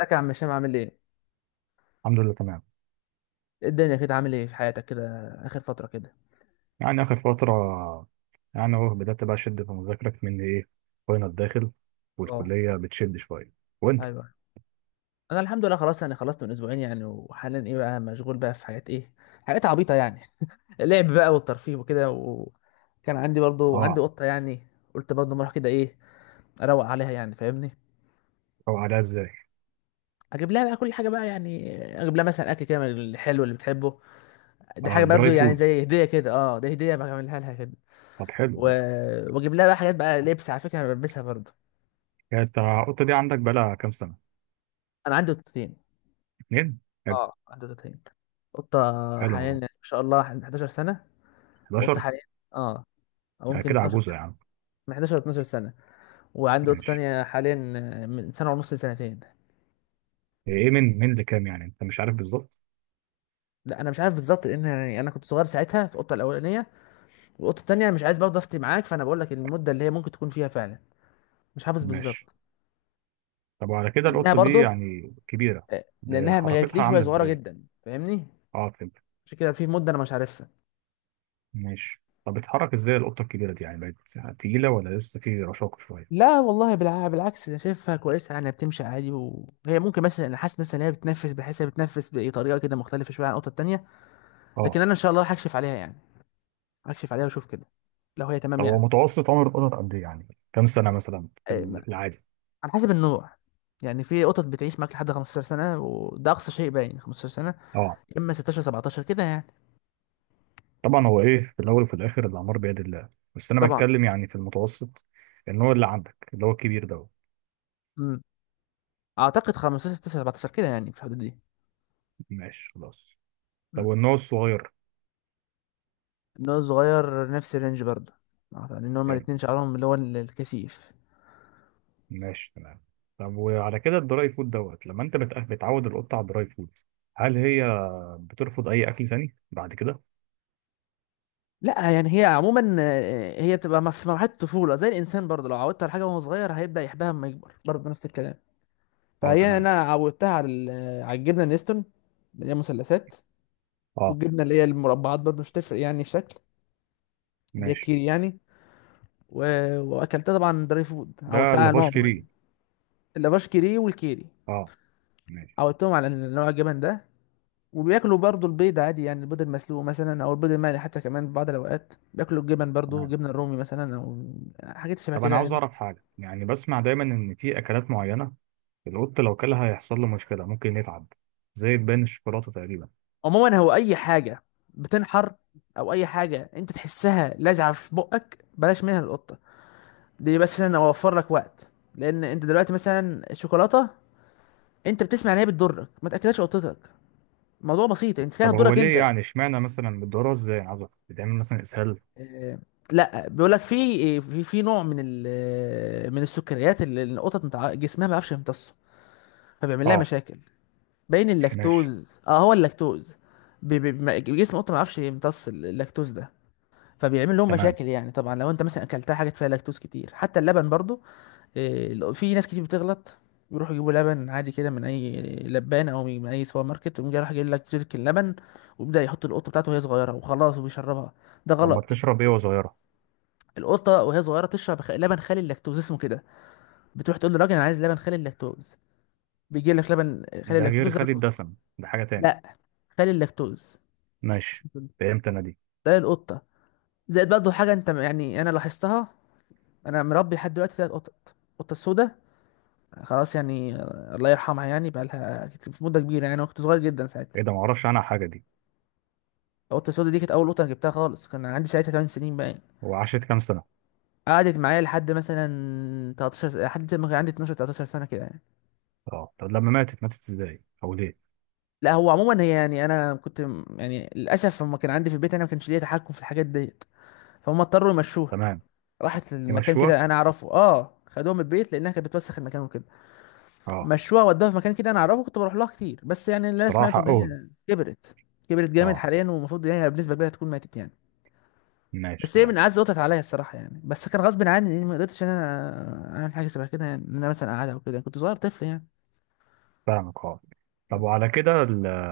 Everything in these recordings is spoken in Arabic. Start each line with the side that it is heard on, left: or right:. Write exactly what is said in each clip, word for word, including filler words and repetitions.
left: ازيك يا عم هشام؟ عامل ايه؟
right: الحمد لله تمام.
left: إيه الدنيا كده؟ عامل ايه في حياتك كده اخر فترة كده؟
right: يعني آخر فترة، يعني هو بدأت بقى أشد في مذاكرك من إيه، فاينل داخل
left: اه،
right: والكلية بتشد شوية. وأنت؟
left: ايوه، انا الحمد لله خلاص، يعني خلصت من اسبوعين يعني، وحاليا ايه بقى؟ مشغول بقى في حاجات ايه؟ حاجات عبيطة يعني. اللعب بقى والترفيه وكده، وكان عندي برضو، عندي
right: أه.
left: قطة يعني، قلت برضو ما اروح كده، ايه، اروق عليها يعني، فاهمني؟
right: أو عليها إزاي؟
left: اجيب لها بقى كل حاجة بقى يعني، اجيب لها مثلا اكل كده من الحلو اللي بتحبه، دي
right: أه،
left: حاجة برضو
right: دراي
left: يعني
right: فود.
left: زي هدية كده، اه دي هدية بعملها لها كده،
right: طب حلو.
left: و... واجيب لها بقى حاجات بقى لبس، على فكرة انا بلبسها برضو.
right: يعني أنت القطة دي عندك بقالها كام سنة؟
left: انا عندي قطتين.
right: اتنين؟ حلو.
left: اه، عنده تلاتين قطة
right: حلو
left: حاليا، يعني
right: والله.
left: ما شاء الله، حالياً حداشر سنة، وقطة
right: إحدى عشرة.
left: حاليا، اه، أو
right: يعني
left: ممكن
right: كده
left: اتناشر
right: عجوزة يا
left: كمان،
right: عم.
left: من حداشر ل اتناشر سنة، وعندي قطة
right: ماشي.
left: تانية حاليا من سنة ونص لسنتين.
right: إيه، من من لكام، يعني أنت مش عارف بالظبط؟
left: لا، أنا مش عارف بالظبط، لأن يعني أنا كنت صغير ساعتها في القطة الأولانية، والقطة التانية مش عايز برضه أفتي معاك، فأنا بقول لك المدة اللي هي ممكن تكون فيها فعلا، مش حافظ
right: ماشي.
left: بالظبط.
right: طب وعلى كده
left: لأنها
right: القطة دي
left: برضه
right: يعني كبيرة؟
left: آه،
right: ده
left: لأنها ما
right: حركتها
left: جاتليش وهي
right: عاملة
left: صغيرة
right: إزاي؟
left: جدا، فاهمني؟
right: أه، فهمت.
left: عشان كده في مدة أنا مش عارفها.
right: ماشي. طب بتتحرك ازاي القطه الكبيره دي؟ يعني بقت تقيله ولا لسه في رشاقه شويه؟
left: لا والله، بالع- بالعكس، انا شايفها كويسه يعني، بتمشي عادي، وهي ممكن مثلا، انا حاسس مثلا ان هي بتنفس، بحيث هي بتنفس بطريقه كده مختلفه شويه عن القطه التانيه، لكن
right: اه.
left: انا ان شاء الله هكشف عليها يعني، هكشف عليها واشوف كده لو هي تمام
right: طب هو
left: يعني.
right: متوسط عمر القطط قد ايه يعني؟ كام سنه مثلا في
left: إيه، ما-
right: ال- في العادي؟
left: على حسب النوع. يعني في قطط بتعيش معاك لحد خمسة عشر سنه، وده اقصى شيء باين، خمستاشر سنه،
right: اه،
left: يا اما ستاشر، سبعتاشر كده يعني.
right: طبعا هو ايه في الاول وفي الاخر الاعمار بيد الله، بس انا
left: طبعا.
right: بتكلم يعني في المتوسط. النوع اللي عندك اللي هو الكبير ده.
left: امم اعتقد خمستاشر، ستاشر، سبعتاشر كده يعني، في الحدود دي.
right: ماشي خلاص. طب
left: امم
right: والنوع الصغير؟
left: النوع الصغير نفس الرينج برضه، يعني ان هما
right: حلو.
left: الاتنين شعرهم اللي هو الكثيف.
right: ماشي تمام. طب وعلى كده الدراي فود دوت، لما انت بتأ- بتعود القطه على الدراي فود، هل هي بترفض اي اكل ثاني بعد كده؟
left: لا يعني هي عموما، آه، هي بتبقى مف- في مرحله الطفوله زي الانسان برضه، لو عودت على حاجه وهو صغير هيبدا يحبها لما يكبر، برضه نفس الكلام.
right: اه،
left: فهي
right: تمام.
left: انا عودتها على ال- آه، على الجبنه النستون، اللي هي مثلثات،
right: اه.
left: والجبنه اللي هي المربعات، برضه مش تفرق يعني الشكل، اللي هي
right: ماشي.
left: الكيري يعني. و... واكلتها طبعا دراي فود،
right: ده
left: عودتها على
right: اللافاش
left: نوع
right: كيري.
left: معين. اللافاش كيري والكيري،
right: اه. ماشي
left: عودتهم على إن نوع الجبن ده. وبياكلوا برضه البيض عادي، يعني البيض المسلوق مثلا، او البيض المقلي حتى، كمان في بعض الاوقات بياكلوا الجبن برضه،
right: تمام.
left: جبنه الرومي مثلا، او حاجات شبه
right: طب
left: كده
right: انا عاوز
left: يعني.
right: اعرف حاجه، يعني بسمع دايما ان في اكلات معينه القط لو كلها هيحصل له مشكله، ممكن يتعب، زي تبان الشوكولاته تقريبا.
left: عموما هو اي حاجه بتنحر، او اي حاجه انت تحسها لازعه في بقك، بلاش منها القطه، دي بس عشان اوفر لك وقت. لان انت دلوقتي مثلا الشوكولاته، انت بتسمع ان هي بتضرك، ما تاكلهاش قطتك. الموضوع بسيط، انت فيها
right: طب هو
left: تضرك
right: ليه؟
left: انت.
right: يعني اشمعنى مثلا بتدورها ازاي؟ أنا عاوز اعرف، بتعمل مثلا اسهال؟
left: آه، لا بيقول لك في في في نوع من ال من السكريات، اللي القطط متع... جسمها ما بيعرفش يمتصه، فبيعمل لها
right: اه.
left: مشاكل. بين
right: ماشي
left: اللاكتوز، اه هو اللاكتوز. بي- بي- ما- جسم القطه ما بيعرفش يمتص اللاكتوز ده، فبيعمل لهم
right: تمام.
left: مشاكل يعني، طبعا لو انت مثلا اكلتها حاجه فيها لاكتوز كتير، حتى اللبن برضو. إيه، لو- في ناس كتير بتغلط، بيروحوا يجيبوا لبن عادي كده من اي لبان، او من اي سوبر ماركت، ويقوم جاي راح جايب لك جيركن لبن، ويبدا يحط القطه بتاعته وهي صغيره وخلاص وبيشربها، ده
right: طب ما
left: غلط.
right: بتشرب ايه وهي صغيره؟
left: القطه وهي صغيره تشرب خ- لبن خالي اللاكتوز، اسمه كده. بتروح تقول للراجل، انا عايز لبن خالي اللاكتوز، بيجيب لك لبن خالي
right: ده غير
left: اللاكتوز ده
right: خالي
left: للقطة.
right: الدسم؟ ده حاجه تاني.
left: لا، خالي اللاكتوز،
right: ماشي.
left: اسمه كده.
right: فهمت انا دي.
left: ده القطه، زائد برضه حاجه انت، يعني انا لاحظتها. انا مربي لحد دلوقتي ثلاث قطط. القطه السوداء خلاص يعني، آه، الله يرحمها، يعني بقى لها في مده كبيره يعني، أنا كنت صغير جدا ساعتها.
right: ايه ده؟ ما اعرفش عنها حاجه دي.
left: القطه السودا دي كانت اول قطه أنا جبتها خالص، كان عندي ساعتها ثماني سنين بقى يعني.
right: هو عاشت كام سنه؟
left: قعدت معايا لحد مثلا تلتاشر س- لحد ما كان عندي اتناشر، ثلاثة عشر سنه كده يعني.
right: اه. طب لما ماتت، ماتت ازاي او ليه؟
left: لا هو عموما هي، يعني انا كنت م- يعني للاسف لما كان عندي في البيت انا، ما كانش ليا تحكم في الحاجات ديت، فهم اضطروا يمشوها.
right: تمام.
left: راحت لمكان
right: يمشوها.
left: كده انا اعرفه، اه، خدوها من البيت لانها كانت بتوسخ المكان وكده.
right: اه.
left: مشوها ودوها في مكان كده انا اعرفه، كنت بروح لها كتير، بس يعني اللي انا
right: بصراحه
left: سمعته ان
right: حقهم.
left: هي كبرت، كبرت جامد
right: اه،
left: حاليا، والمفروض ان هي بنسبه كبيره تكون ماتت يعني.
right: ماشي
left: بس هي من
right: تمام.
left: اعز وطت عليا الصراحه يعني، بس كان غصب عني يعني، ما قدرتش ان انا اعمل حاجه شبه كده يعني، ان انا مثلا اقعدها او كده، كنت صغير طفل يعني.
right: فاهمك، اه. طب وعلى كده ال-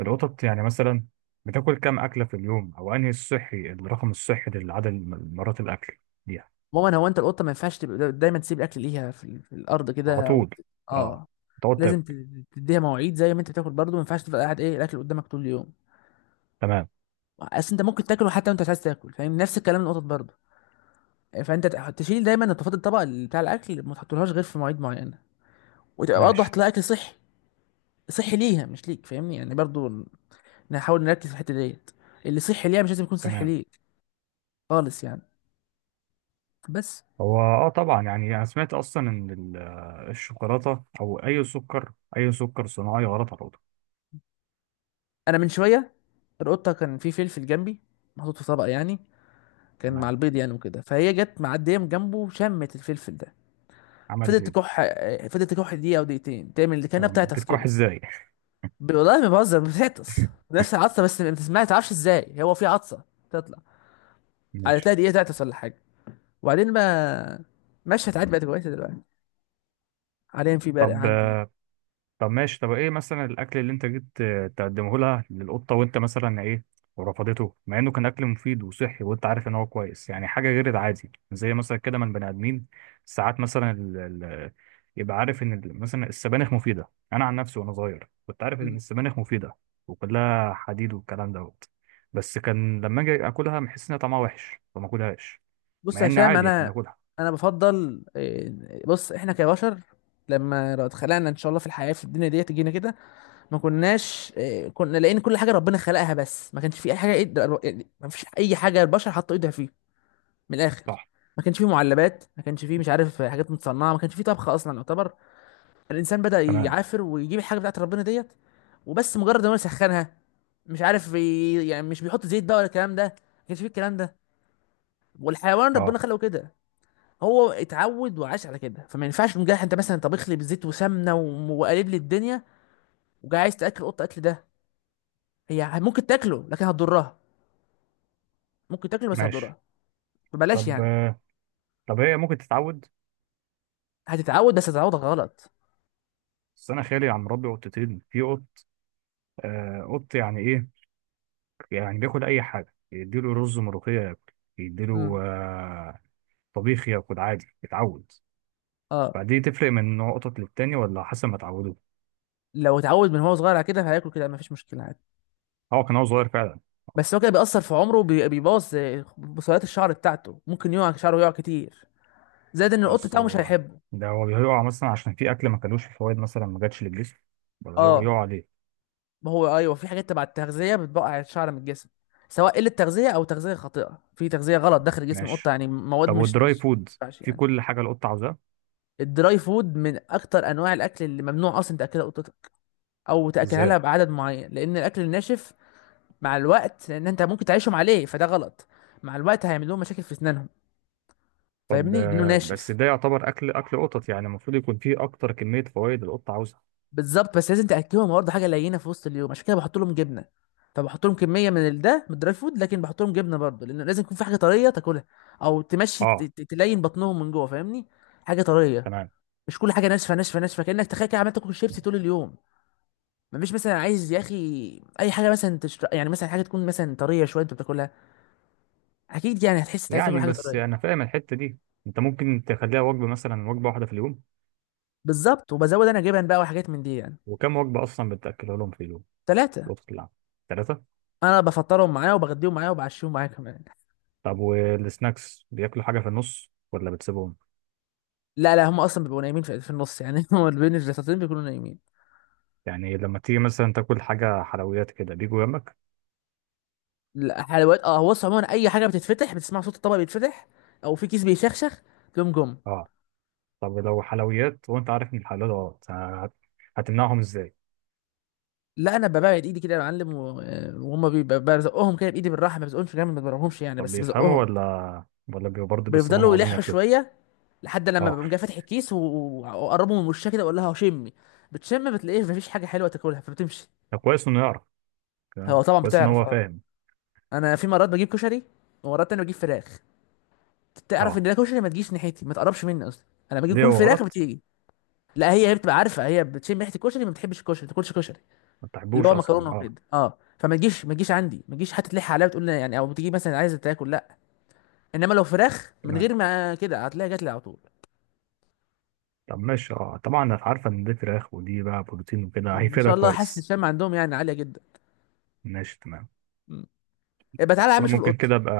right: القطط يعني مثلا بتاكل كام أكلة في اليوم؟ أو أنهي الصحي، الرقم الصحي للعدد الم- مرات الأكل ليها؟
left: عموما هو انت القطه ما ينفعش تبقى دا- دايما تسيب الاكل ليها في, ال- في الارض كده،
right: على
left: أو
right: طول؟
left: ت-
right: اه.
left: اه
right: تقعد
left: لازم ت-
right: تاكل.
left: تديها مواعيد، زي ما انت بتاكل برضه، ما ينفعش تفضل قاعد ايه الاكل قدامك طول اليوم.
right: تمام.
left: اصل انت ممكن تاكله حتى وانت مش عايز تاكل، فاهم، نفس الكلام القطط برضه. فانت ت- تشيل دايما نظافات الطبق اللي بتاع الاكل، ما تحطولهاش غير في مواعيد معينه، وتبقى برضه
right: ماشي
left: هتلاقي اكل صحي، صحي ليها مش ليك، فاهمني يعني برضه. نحاول نركز في الحته ديت، اللي صحي ليها مش لازم يكون صحي
right: تمام.
left: ليك خالص يعني. بس
right: هو اه طبعا، يعني أنا سمعت أصلا إن ال- الشوكولاتة أو أي سكر أي سكر صناعي غلط على القطط.
left: انا من شويه القطه، كان في فلفل جنبي، محطوط في طبق يعني، كان مع
right: تمام.
left: البيض يعني وكده، فهي جت معديه من جنبه، شمت الفلفل ده،
right: عملت
left: فضلت
right: إيه؟
left: تكح، آه، فضلت تكح دقيقه او دقيقتين، تعمل اللي كانها
right: طب
left: بتعطس
right: بتكح
left: كده.
right: إزاي؟
left: ب- والله ما بهزر، بتعطس نفس العطسه بس ما بتسمعش، ما تعرفش ازاي هو في عطسه تطلع.
right: ماشي.
left: هتلاقي دقيقة تعطس ولا حاجة، وبعدين بقى مشهد عادي، بقت كويسة دلوقتي، حاليا في برق
right: طب
left: عندي.
right: طب ماشي. طب ايه مثلا الاكل اللي انت جيت آه، تقدمه لها للقطه، وانت مثلا ايه ورفضته، مع انه كان اكل مفيد وصحي وانت عارف ان هو كويس، يعني حاجه غير العادي زي مثلا كده من بني ادمين. ساعات مثلا ال... ال... يبقى عارف ان ال- مثلا السبانخ مفيده. انا عن نفسي وانا صغير كنت عارف ان
left: مم.
right: السبانخ مفيده وكلها حديد والكلام دوت. بس كان لما اجي اكلها بحس ان طعمها وحش فما اكلهاش،
left: بص
right: مع
left: يا
right: ان
left: هشام
right: عادي احنا
left: أنا،
right: بناكلها.
left: أنا بفضل إيه، بص، إحنا كبشر، لما لو اتخلقنا إن شاء الله في الحياة في الدنيا دي تجينا كده، ما كناش إيه، كنا لقينا كل حاجة ربنا خلقها، بس ما كانش في أي حاجة إيد- يعني ما فيش أي حاجة البشر حطوا إيدها فيه، من الآخر.
right: صح.
left: ما كانش فيه معلبات، ما كانش فيه مش عارف حاجات متصنعة، ما كانش فيه طبخ أصلا يعتبر. الانسان بدأ
right: تمام.
left: يعافر ويجيب الحاجه بتاعت ربنا ديت، وبس مجرد ما هو يسخنها، مش عارف ي- يعني مش بيحط زيت بقى ولا الكلام ده، ما كانش فيه الكلام ده. والحيوان ربنا
right: اه،
left: خلقه كده، هو اتعود وعاش على كده، فما ينفعش مجرد انت مثلا طبخ لي بزيت وسمنه وم- وقالب لي الدنيا، وجاي عايز تاكل قطه اكل ده، هي ممكن تاكله لكن هتضرها، ممكن تاكله بس
right: ماشي.
left: هتضرها، فبلاش
right: طب
left: يعني.
right: آه، طب هي ممكن تتعود؟
left: هتتعود بس هتتعود غلط.
right: بس انا خالي عم مربي قطتين في قط. آه، قط يعني ايه؟ يعني بياكل اي حاجه، يديله رز ملوخيه ياكل،
left: امم
right: يديله آه طبيخ ياكل عادي، يتعود.
left: اه
right: فدي تفرق من نوع قطط للتاني، ولا حسب ما اتعودوا؟
left: لو اتعود من هو صغير على كده هياكل كده، مفيش مشكله عادي.
right: هو كان هو صغير فعلا.
left: بس هو كده بيأثر في عمره، وبي- بيبوظ آه، بصيلات الشعر بتاعته، ممكن يقع شعره، يقع كتير. زائد ان القط
right: بس
left: بتاعه مش
right: هو،
left: هيحبه.
right: ده هو بيقع مثلا عشان في اكل ما كلوش في فوائد، مثلا ما جاتش للجسم، ولا يقع
left: اه
right: يقع عليه؟
left: ما هو ايوه، في حاجات تبع التغذيه بتبقع الشعر من الجسم، سواء قله تغذيه او تغذيه خاطئه، في تغذيه غلط داخل جسم القطه
right: ماشي.
left: يعني، مواد
right: طب
left: مش
right: والدراي
left: مش
right: فود
left: ما ينفعش
right: في
left: يعني.
right: كل حاجه القط عاوزاها؟
left: الدراي فود من اكتر انواع الاكل اللي ممنوع اصلا تاكلها قطتك، او تاكلها لها
right: ازاي؟
left: بعدد معين، لان الاكل الناشف مع الوقت، لان انت ممكن تعيشهم عليه فده غلط، مع الوقت هيعمل لهم مشاكل في اسنانهم،
right: طب
left: فاهمني، لانه
right: آه، بس
left: ناشف.
right: ده يعتبر اكل اكل قطط، يعني المفروض يكون فيه اكتر كميه فوائد القط عاوزها.
left: بالظبط، بس لازم تاكلهم برضه حاجه لينه في وسط اليوم، عشان كده بحط لهم جبنه. فبحط لهم كميه من ال- ده من الدراي فود، لكن بحط لهم جبنه برضه، لان لازم يكون في حاجه طريه تاكلها، او تمشي ت-
right: اه،
left: ت- تلين بطنهم من جوه، فاهمني، حاجه طريه.
right: تمام.
left: مش كل حاجه ناشفه ناشفه ناشفه، كانك تخيل كده عمال تاكل شيبسي طول اليوم. مفيش مثلا، عايز يا اخي اي حاجه مثلا تشتر... يعني مثلا حاجه تكون مثلا طريه شويه انت بتاكلها، اكيد يعني هتحس إنت عايز تاكل
right: يعني
left: حاجه
right: بس انا
left: طريه.
right: فاهم الحته دي. انت ممكن تخليها وجبه، مثلا وجبه واحده في اليوم؟
left: بالظبط، وبزود انا جبن بقى وحاجات من دي يعني.
right: وكم وجبه اصلا بتاكلها لهم في اليوم في
left: ثلاثه،
right: الوقت العام؟ ثلاثه؟
left: انا بفطرهم معايا وبغديهم معايا وبعشيهم معايا كمان.
right: طب والسناكس بياكلوا حاجه في النص ولا بتسيبهم؟
left: لا لا، هم اصلا بيبقوا نايمين في في النص يعني، هم بين الجلساتين بيكونوا نايمين.
right: يعني لما تيجي مثلا تاكل حاجه حلويات كده بيجوا جنبك؟
left: لا، حلويات، اه هو بص عموما اي حاجه بتتفتح، بتسمع صوت الطبق بيتفتح، او في كيس بيشخشخ، تقوم جم.
right: اه. طب لو حلويات وانت عارف ان الحلويات غلط، هت- هتمنعهم ازاي؟
left: لا انا ببعد ايدي كده يا معلم و- آه، وهم بيبقى- بزقهم كده بايدي بالراحه، ما بزقهمش جامد، ما بضربهمش يعني،
right: طب
left: بس
right: بيفهموا
left: بزقهم.
right: ولا ولا بيبقوا برضه بيصمموا
left: بيفضلوا
right: عاوزين
left: يلحوا
right: ياكلوه؟
left: شويه، لحد لما
right: اه.
left: بقوم جاي فاتح الكيس و- واقربه من وشها كده، واقول لها شمي، بتشم بتلاقيه مفيش حاجه حلوه تاكلها فبتمشي.
right: ده كويس انه يعرف.
left: هو
right: تمام.
left: طبعا
right: كويس ان
left: بتعرف،
right: هو
left: اه.
right: فاهم.
left: انا في مرات بجيب كشري، ومرات تانية بجيب فراخ، تعرف
right: اه.
left: ان الكشري ما تجيش ناحيتي، ما تقربش مني اصلا، انا باجي
right: ليه،
left: اكون
right: هو
left: في الاخر
right: غلط؟
left: بتيجي. لا هي، هي بتبقى عارفه، هي بتشم ريحه الكشري، ما بتحبش الكشري، ما تاكلش كشري،
right: ما
left: اللي
right: تحبوش
left: هو مكرونه
right: اصلا، اه.
left: وكده، اه فما تجيش، ما تجيش عندي، ما تجيش حتى تلح عليا وتقول لي يعني، او بتيجي مثلا عايزه تاكل، لا. انما لو فراخ من
right: تمام.
left: غير ما كده، هتلاقيها جات لي على طول.
right: طب ماشي. اه، طبعا انا عارفه ان دي فراخ، ودي بقى بروتين وكده
left: ان
right: هيفيدها
left: شاء الله، حاسس
right: كويس.
left: الشم عندهم يعني عاليه جدا.
right: ماشي تمام.
left: مم. يبقى تعالى يا
right: بس
left: عم
right: انا
left: شوف
right: ممكن
left: القط،
right: كده ابقى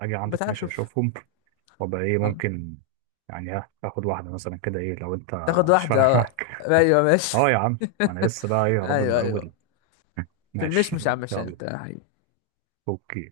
right: اجي
left: يبقى
right: عندك،
left: تعالى
right: ماشي
left: شوف.
right: اشوفهم. وابقى ايه
left: اه،
right: ممكن يعني، ها اخد واحده مثلا كده، ايه لو انت
left: تاخد
right: مش
left: واحده
right: فارقه
left: آه.
right: معاك؟
left: ايوه ماشي.
right: اه يا عم. انا لسه بقى ايه، يا رب، من
left: ايوه ايوه.
right: الاول.
left: في
right: ماشي.
left: المشمش يا عم هشام،
right: يلا.
left: تعالى يا حبيبي.
right: اوكي.